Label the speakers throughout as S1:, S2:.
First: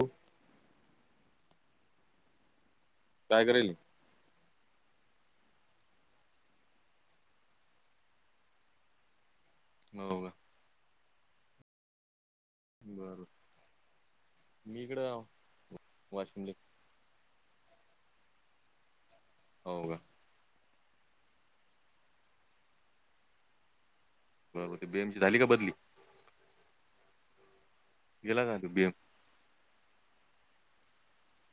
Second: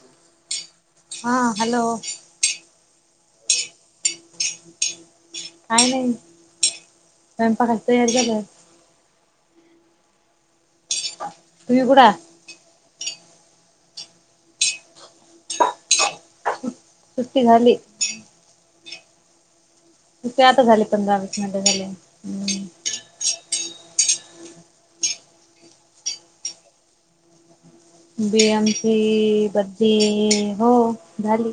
S1: हो. [inaudible]
S2: हा हॅलो.
S1: काय करायची?
S2: काय नाही स्वयंपाकाची तयार झालंय.
S1: हो का.
S2: तुम्ही कुडाय?
S1: बरं! मी ईकड वाशीम ले.
S2: सु्ट्टी झाली.
S1: हो का.
S2: ते आता झाले पंधरा वीस मिनिट झाले हूं!
S1: बरोबर, ते बीएम झाली का बदली? गेला का
S2: बीएम ची बदली हो झाली.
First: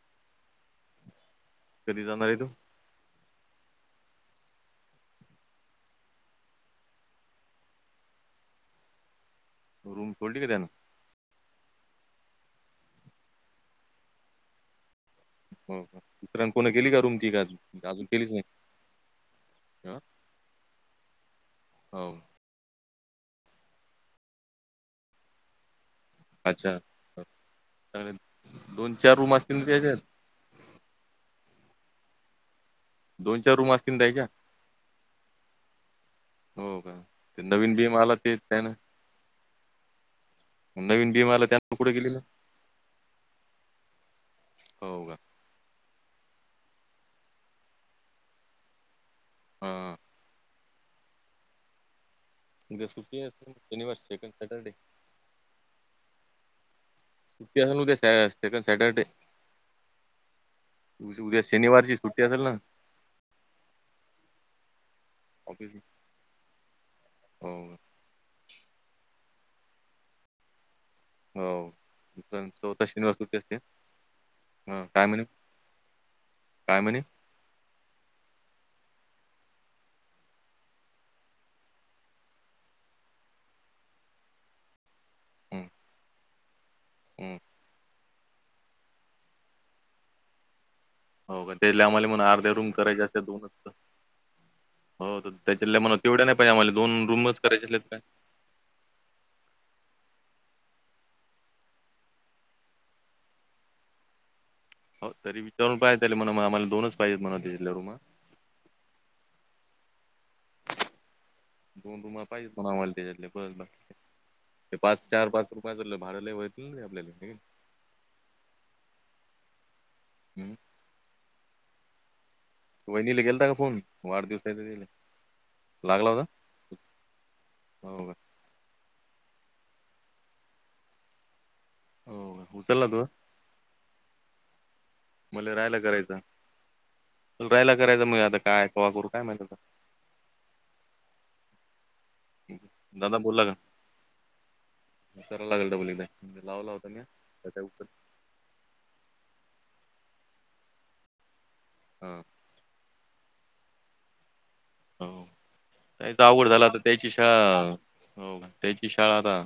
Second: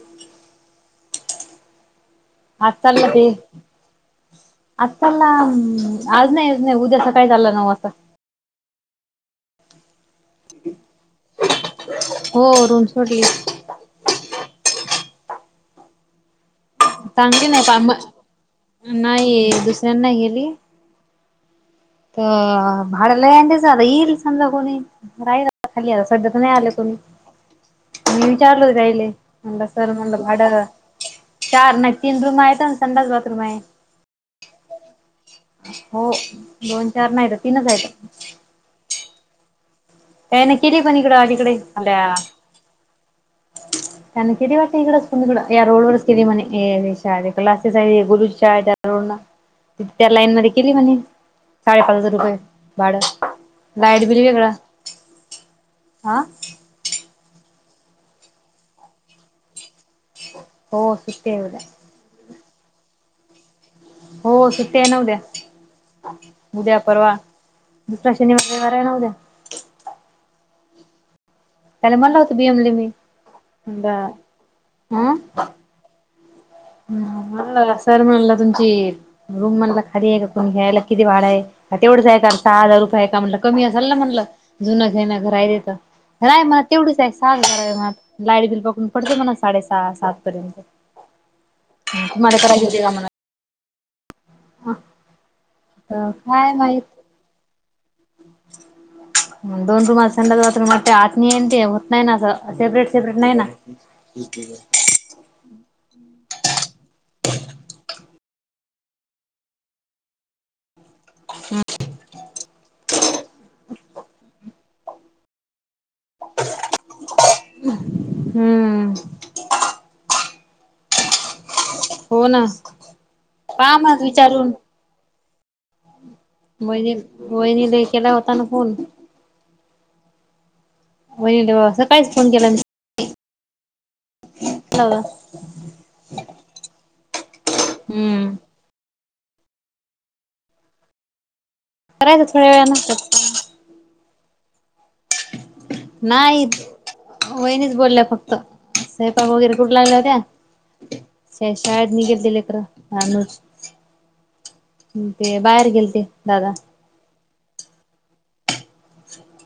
S1: कधी जाणार आहे तो?
S2: आज चालला की. आज चालला उम्म्म आज नाही, आज नाही उद्या सकाळी चालला नऊ वाजता.
S1: रूम सोडली का त्यांन.
S2: हो रूम सोडली.
S1: हो का, दुसऱ्यान कोण केली का रूम ती
S2: चांगली
S1: अजू, अजून केलीच नाही
S2: नाही दुसऱ्यां
S1: हा?
S2: नाही गेली
S1: हो
S2: प. भाड लयी [unintelligible] येईल समजा कोणी राहायला. खालीय सद्या त नाही आलं
S1: अच्छा
S2: कोणी,
S1: चांगलं.
S2: मी विचारल
S1: दोन
S2: त्यायले,
S1: चार रूम असतील
S2: म्हणलं
S1: ना
S2: सर
S1: त्याच्यात
S2: म्हनल. वाड. चार नाही, तीन रूम आहेत. संडास बाथरूम
S1: दोन, चार,
S2: आहे.
S1: रूम असतील द्यायच्या.
S2: हो
S1: हो
S2: दोन
S1: का
S2: चार नाही तर
S1: ते
S2: तीनच
S1: नवीन
S2: आहेत.
S1: बीएम आला तेच त्यानं
S2: त्यांन केली पण
S1: नवीन
S2: इकडे
S1: बीम आला
S2: अलीकडे
S1: त्यानं कुठे गेली
S2: त्या
S1: ना
S2: त्यांन केली वाटत
S1: हो
S2: इकडंच
S1: का
S2: कु या रोड वरच केली म्हणे हे सारे क्लासेस आहे हे गोलु शाळेच्या रोड न.
S1: हा
S2: त्या लाईन मध्ये केली म्हणे, साडेपाच हजार रुपये.
S1: उद्या
S2: भाडं
S1: सुट्टी असेल शनिवार
S2: लाईट बिल
S1: सेकंड
S2: वेगळं
S1: सॅटर्डे.
S2: हा!
S1: सुट्टी असेल उद्या शाळेला सेकंड सॅटर्डे.
S2: हो सुट्टी आहे
S1: उ-उद्या
S2: उद्या
S1: शनिवारची सुट्टी असेल ना.
S2: हो सुट्टी आहे न उद्या,
S1: ऑफिस
S2: उद्या परवा.
S1: हो का.
S2: दुसरा शनिवार, रविवार आहे न उदया.
S1: हो
S2: त्याला म्हणलं होतं
S1: दुसरा न
S2: बीएमले
S1: चौथा
S2: मी
S1: शनिवार सुट्टी असते.
S2: म्हणलं
S1: हं काय म्हणे, काय म्हणे?
S2: म्हणला ना सर म्हणलं तुमची रूम म्हणल खाली आहे का, कोनी घ्यायला किती भाड आहे? तेवढंच आहे का सहा हजार रुपये का म्हनलं कमी असल ना म्हनलं. जुनं घेण
S1: हं,
S2: घरायेत नाही म तेवढुच आहे
S1: हं.
S2: साहं हजार म्ह लाईट दिल पकडून पडते मणा, साडेसहा सात पर्यंत.
S1: हो का त्याले आम्हाले म्हना
S2: तुम्हाला
S1: अर्ध्या
S2: करायची
S1: रूम
S2: होती का
S1: करायचे
S2: म्हणा
S1: असत्या दोनच त. हो तर त्याच्यातल्या म्हना
S2: तर
S1: तेवढ्या नाही पाहिे
S2: काय
S1: आम्हाला दोन
S2: माहित
S1: रूमच करायचे असल्या त काय? [inaudible]
S2: दोन रूम आसंडास बाथरूम ते आत नही न ते होत नाही ना असं सेपरेट, सेपरेट नाही ना. [unintelligible]
S1: हो तरी विचारून पाह त्याले म्हणा म आम्हाला दोनच पाजेत म्हणा त्याच्यातल्या रूमा. दोन रुमा पाहिजेत म्हणा आम्हाला त्याच्यातल्या की ते पाच चार पाच रुपयाचाल्ल भाड लय वतील रे आपल्या नी
S2: हूं
S1: हम्मं
S2: हो ना
S1: वहिणीला केलता का
S2: पहा
S1: फोन
S2: मग
S1: वाढदिवस
S2: विचारून
S1: हाय ती लागला होता.
S2: वहिनी वहिनीलाही
S1: हो का?
S2: केला होता ना फोन. वहिनीला [unintelligible]
S1: हो
S2: केला
S1: का
S2: मी
S1: ऊचलला तूझा
S2: चलला
S1: मले राहायला करायचं राहायला करायचं मग
S2: हम्म.
S1: आता काय कवा करू काय माहित आता
S2: करायचं थोड्यावेळान त्यातकाय
S1: म करायला लागल डबल एक
S2: नाहीच वहिणीच बोलल्या फक्त सैपाक वगैरे करू लागल्या होत्या शाळे शाळेत
S1: हा.
S2: निघेलती लेकर आणि मग
S1: हो.
S2: ते बाहेर गेलते
S1: त्याचा अवघड
S2: दादा
S1: झाला आता त्याची शाळा हो त्याची शाळा आता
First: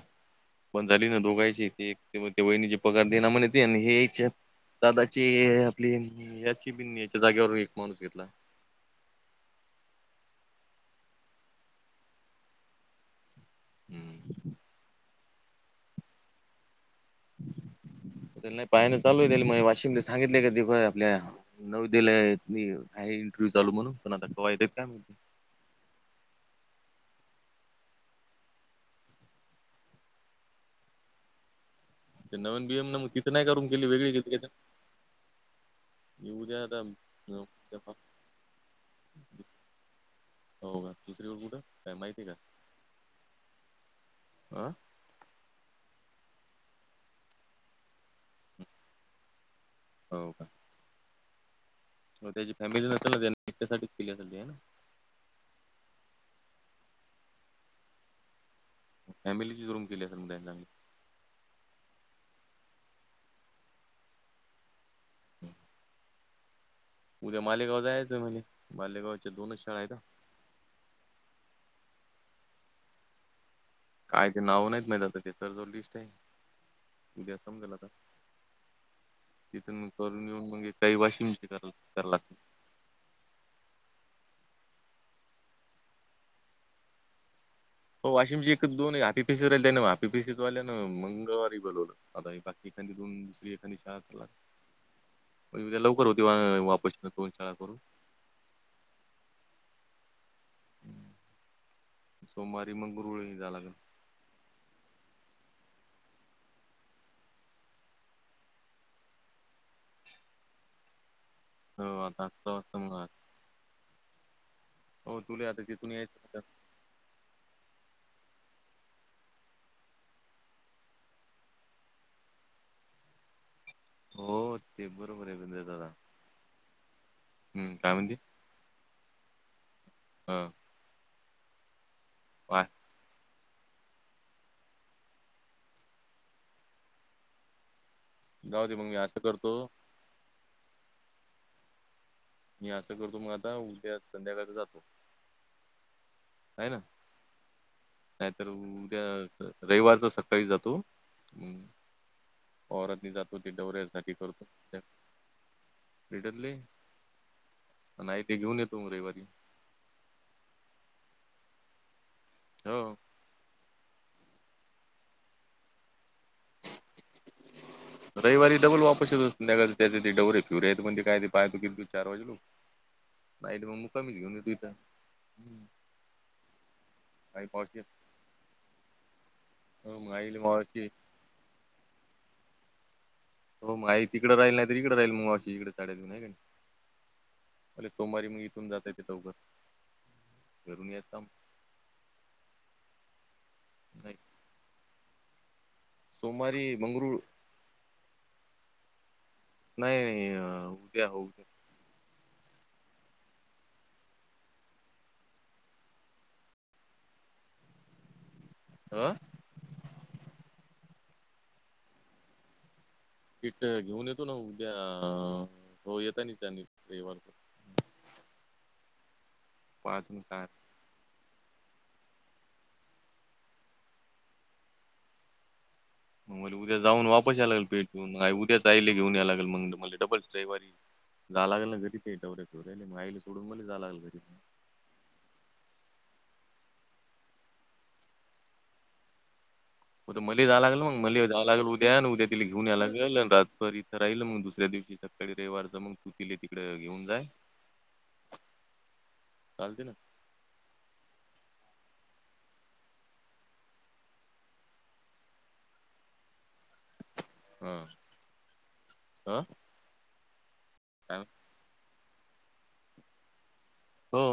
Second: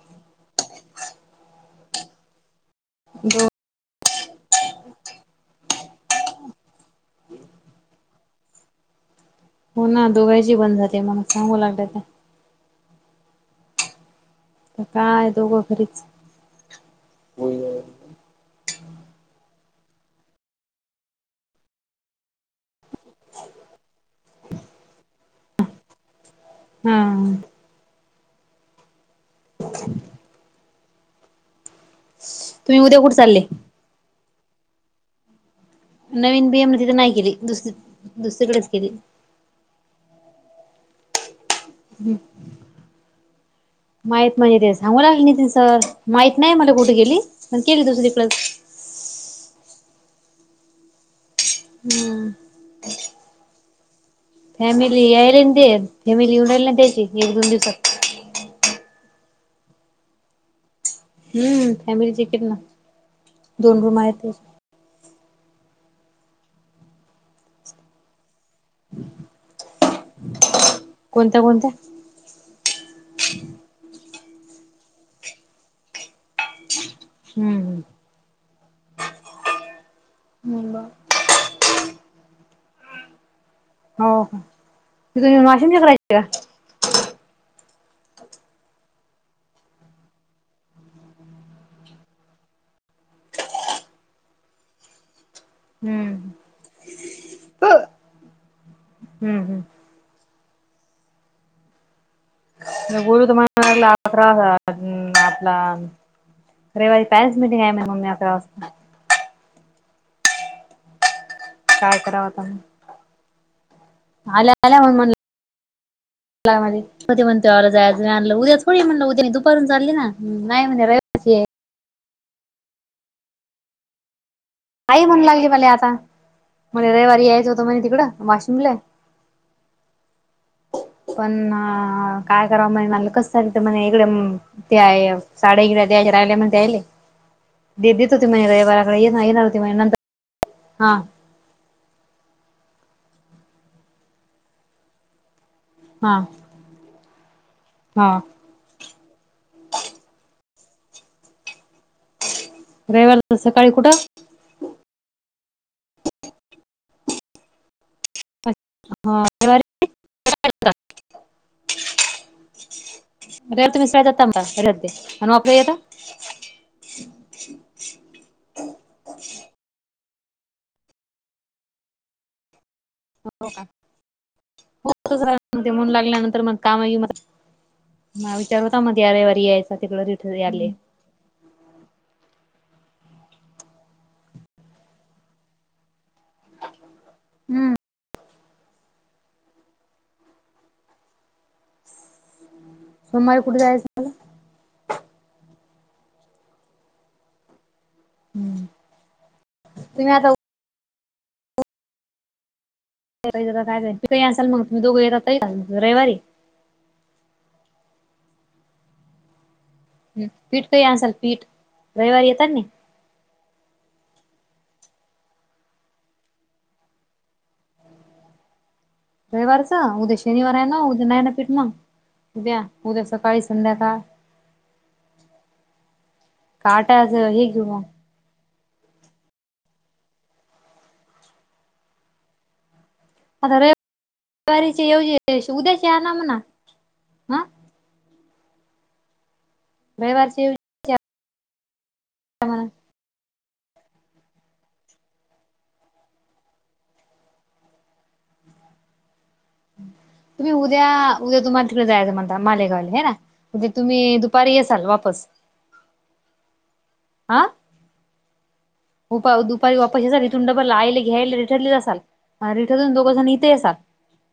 S1: पण झाली ना दोघायची एक एक की म ते वहिणीचे पगार दे ना
S2: दो
S1: म्हणे ते आणि हे हेच्यात दादाची आपली, याची बि याच्या जाग्यावर एक माणूस घेतला.
S2: हो ना दोघायची बंद झाले, म्हणून सांगू लागल्या होत्या.
S1: हम्म,
S2: त काय दोघं घरीच.
S1: ते न पाहाण चालू ये ना त्या म वाशिमला सांगितलेय कधी प ते आपल्या नौओदले येत मी आहे इंटरव्ह्यू चालू म्हणून, पण आता कवा येतात काय माहिती
S2: हा, [unintelligible]
S1: ते नवीन
S2: तुम्ही
S1: बीएम
S2: उद्या
S1: न मग,
S2: कुठे
S1: तिथं
S2: चालले
S1: नाय का रूम दिली वेगळी घेतली का आता त्यानं?
S2: नवीन
S1: उद्या
S2: बिएम तिथ नाय केली, दुसरी दुसरीकडच केली.
S1: हो का दुसरीकड कुठं काय माहिती ये का?
S2: माहित म्हणजे
S1: आ
S2: तेे सांगू लागली नी सगळ्या माहित नाय मला कुठ गेली पण केली दुसरीकड
S1: हो का?
S2: [unintelligible]
S1: म त्याची फॅमिली नसल नं त्यानं तिच्या साठीच केली असल ती हाय ना
S2: फॅमिली यायले नं ते, फॅमिली येऊ राहिली ना त्याची, एक दोन दिवसात
S1: म फॅमिलीचीच रूम केली सल म त्यांनी चांगली
S2: हम्म, फॅमिलीची केली ना, दोन रूम आहेती.
S1: [unintelligible] उद्या मालेगाव जायचंय मले, मालेगावच्या दोनच शाळा आहेत.
S2: कोणत्या कोणत्या?
S1: काय ते नाव नाहीत माहीत, आता त्यांचं जवळ लिस्ट हाय. उदया समजलं
S2: हम्म
S1: आता तिथून करून, येऊन मग काही वाशिमची करावं लागतील.
S2: हो का, त तुम वाशिमच्या करायच्या का?
S1: हो वाशिमची एक दोन हाफिपिस राहिल्या ना, हापिसवाल्याना मंगळवारी बोलवलं. आता ये बाकीच्यांनी दोन दुसरी एखादी शाळा करा आता उदया लवकर होती
S2: हम्म
S1: व वापस, ना दोन शाळा करून
S2: हम्म हम्म.
S1: सोमवारी मग
S2: बोलू तर
S1: गुरुवारी झाला.
S2: मला लागला अकरा हा हम आपला रविवारी पॅरेंटस मीटिंग आहे मम्मी आता.
S1: हो,
S2: काय करावं
S1: आता
S2: मग
S1: [unintelligible]
S2: [unintelligible]
S1: हो, तुला आता तिथून यायचं [unintelligible]
S2: कधी म्हणल तेव्हा जायच, उद्या थोडी म्हणलं, उद्या दुपारून चालली, ना हम नाही म्हणे रविवारी
S1: हो. ते
S2: आई म्हणू
S1: बरोबर आहे
S2: लागली
S1: बिंद्रे
S2: मले
S1: दादा
S2: आता, मला रविवारी यायच होतं
S1: हम्म
S2: म्हणे
S1: काय
S2: तिकडं,
S1: म्हणते
S2: वाशिमले.
S1: हा.
S2: पण, काय कराव [unintelligible] तर ते म्हणे, इकडे ते आहे साड्या इकडे द्यायच्या राहिल्या म्हणयले. देत देत होती म्हणे,
S1: जाऊ दे मग मी
S2: रविवाराकडे
S1: असं
S2: येे-येणार
S1: करतो
S2: होती म्हणे नंतर. हा.
S1: मी असं करतो मग आता, उद्याच संध्याकाळ जातो.
S2: हा.
S1: हाय ना.
S2: हा
S1: तर, उद्या रविवारचा सकाळी जातो मग औरातनी
S2: रविवार
S1: जातो ते,
S2: सकाळी कुठं
S1: [unintelligible] करतो. भेटतले? नाही ते घेऊन येतो म रविवारी. हो
S2: [unintelligible] [unintelligible]
S1: [inaudible] रविवारी डबल वापस [unintelligible] नाही तर मग मी घेऊन येतो हीतं.
S2: [unintelligible]
S1: काही पोहोचतील.
S2: माझं विचार होता मध्ये हा रविवारी यायचा तिकडं
S1: मग आईले
S2: [unintelligible]
S1: मावशी हो मग आई तिकडे राहील नाही तर इकडे राहील मग माउशी इकडेच राहायच नाही काय.
S2: हम्म.
S1: अले सोमवारी मग इथून जातंय त्या चौकात. करून येतो.
S2: सोमवारी कुठे जायचं?
S1: नाही सोमवारी, मंगळूर, नाही
S2: तुम्ही
S1: नाही
S2: आता
S1: अ अ [unintelligible]
S2: [unintelligible] रविवारी.
S1: हां?
S2: ह पीठ असाल पीठ. रविवारी येतात नाही.
S1: पीठ घेऊन येतो ना उद्या. हो येता नि त्यांनी रविवार
S2: रविवारचं.
S1: पाहतो
S2: उद्या
S1: ना काय
S2: शनिवार आहे ना उद्या नाही ना पीट मग. उद्या उद्या सकाळी संध्याकाळ.
S1: मग मला
S2: का
S1: उद्या जाऊन
S2: आटाच
S1: वापस या
S2: हे
S1: लागलं
S2: घेऊ मग
S1: पेटून मग उद्या साहील ला घेऊन या लागेल मग मला डबल रविवारी. जा लागेल ना घरी [unintelligible]
S2: आता [inaudible]
S1: लागेल घरी
S2: रविवारीची येवजी उद्याच या ना [unintelligible] हा
S1: उद्या मली
S2: रविवारचे
S1: जावं लागल मग मले जावं लागल उद्या आणि उद्या तिला घेऊन याय लागल आणि रा परी इथं राहिल मग दुसऱ्या दिवशी सकाळी रविवारच मग तू तिले तिकडे घेऊन जा. चालते ना.
S2: तुम्ही उद्या, उद्या तुम्हाला तिकडे जायचं म्हणता मालेगावला आहे ना. म्हणजे तुम्ही दुपारी येसाल वापस.
S1: [inaudible]
S2: अ
S1: हा
S2: उपा
S1: हा
S2: दुपारी वापस येसाल. इथून डबल आईले
S1: काय
S2: घ्यायले रीटनली जासाल. अ रिटर्न तुम्ही दोघ जण इथ येसाल.
S1: हो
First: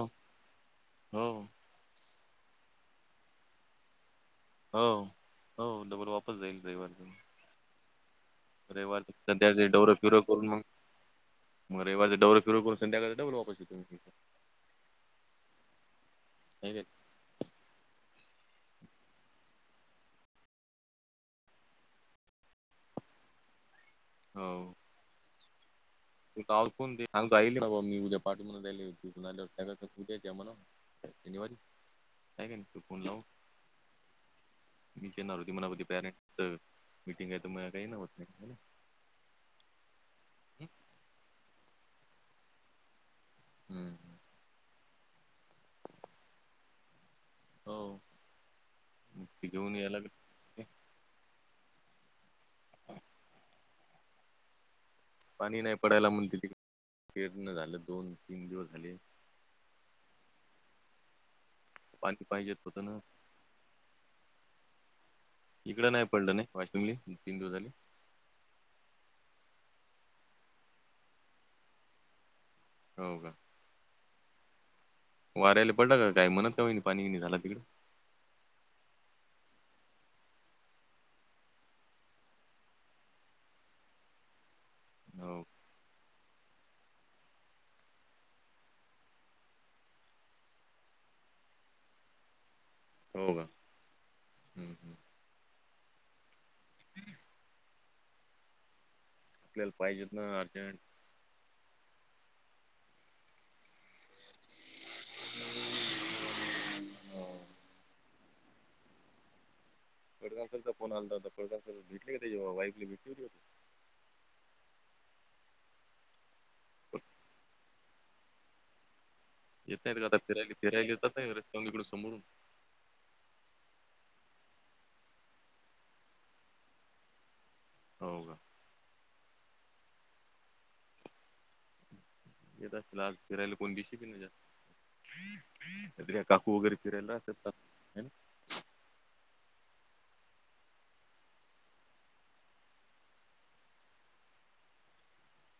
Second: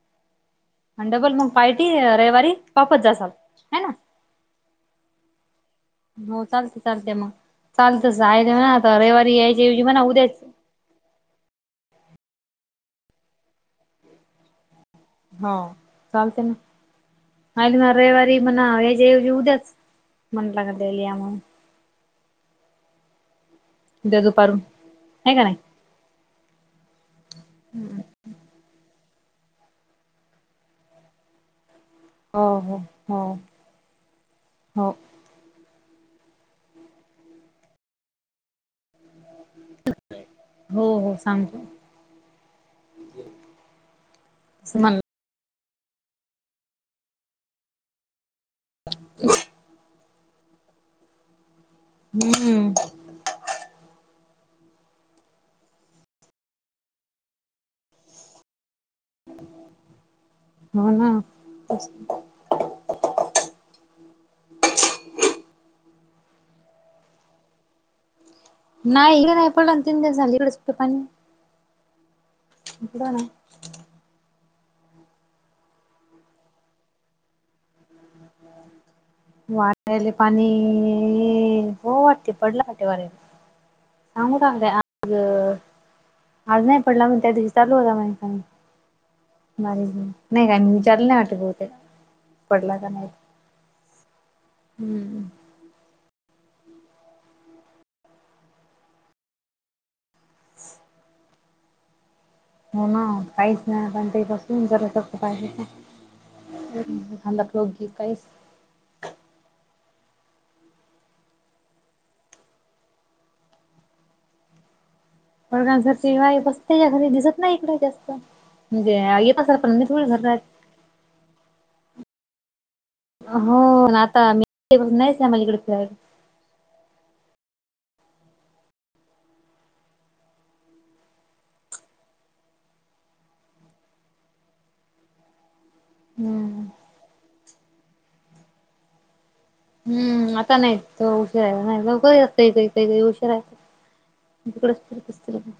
S2: आणि
S1: हो,
S2: डबल मग पार्टी रविवारी वापस जासाल. हे ना.
S1: हो हो डबल वापस जाईल रविवारी.
S2: चालत जा
S1: रविवारी सध्याचे डवर फिवर करून मग मग रविवारी डवर फिवर करून, संध्याकाळी डबल वापस येतो मी.
S2: हा चालते ना.
S1: नाही काय?
S2: आणि ना रविवारी म्हणा ह्याज्या ऐवजी उद्याच म्हणल का त्याले या म्हणून. उद्या दुपारून,
S1: हो.
S2: आहे का नाही.
S1: [unintelligible] शनिवारी, आहे
S2: हो
S1: काय नाही
S2: हो
S1: तू फोन लाव.
S2: हो हो
S1: येणार होती म पॅरेंट मीटिंग आहे तर काही ना होत नाही.
S2: हो हो सांगते.
S1: हम्म
S2: [unintelligible]
S1: हो ते घेऊन या लागल.
S2: हम्म
S1: पाणी नाही पडायला म्हणते तिकड. पेरण्या झाल दोन तीन दिवस झाले.
S2: हो ना
S1: पाणी पाहिजेच होत ना. इकड नाही पडल ना वाशिमले. दोन तीन दिवस झाले.
S2: नाही इकडे नाही पडला. तीन दिवस झाले इकडे सुद्धा पाणी नाही. इकड
S1: हो
S2: आना.
S1: का? वाऱ्याला पडला काय? म्हणत का पाणी नाही झाला तिकडे.
S2: वाऱ्याले पाणी, हो वाटते पडल वाटते वाऱ्याले. काम थांबल्या अग‌.
S1: हो,
S2: आज नाही पडला म्हणून त्या दिवशी चालू होता. नाही काय मी विचारल नाही वाटत बहुतेक. पडला का नाही.
S1: हो का हं, हं.
S2: हम्म
S1: आपल्याला पाहिजेत ना अर्जेंट.
S2: हो ना काहीच नाही आपण. [unintelligible]
S1: पडगावकरांचा फोन आलता. पडगावकर भेटली होती का त्याची वाईफले तु.
S2: प्रधान सरची वाहीफ असते या घरी दिसत नाही इकडे जास्त. म्हणजेे येत असल.
S1: येत नाही का आत्ता फिरायला. फिरायला येतात ना रस्तावर इकड समोरून.
S2: हो आता मी नाहीच नाही आम्हाला इकडे फिरायला.
S1: हो का येत असत आज फिरायला कोण दिवशी भी नाही जास्त. त्या काकू
S2: हम्म
S1: वगैरे फिरायला राहता. तर [unintelligible]
S2: हूम्म आता नाही तो उशीरा येणार नाही लवकर येतोय काही काही उशिरा तिकडेच फिरत असतोय.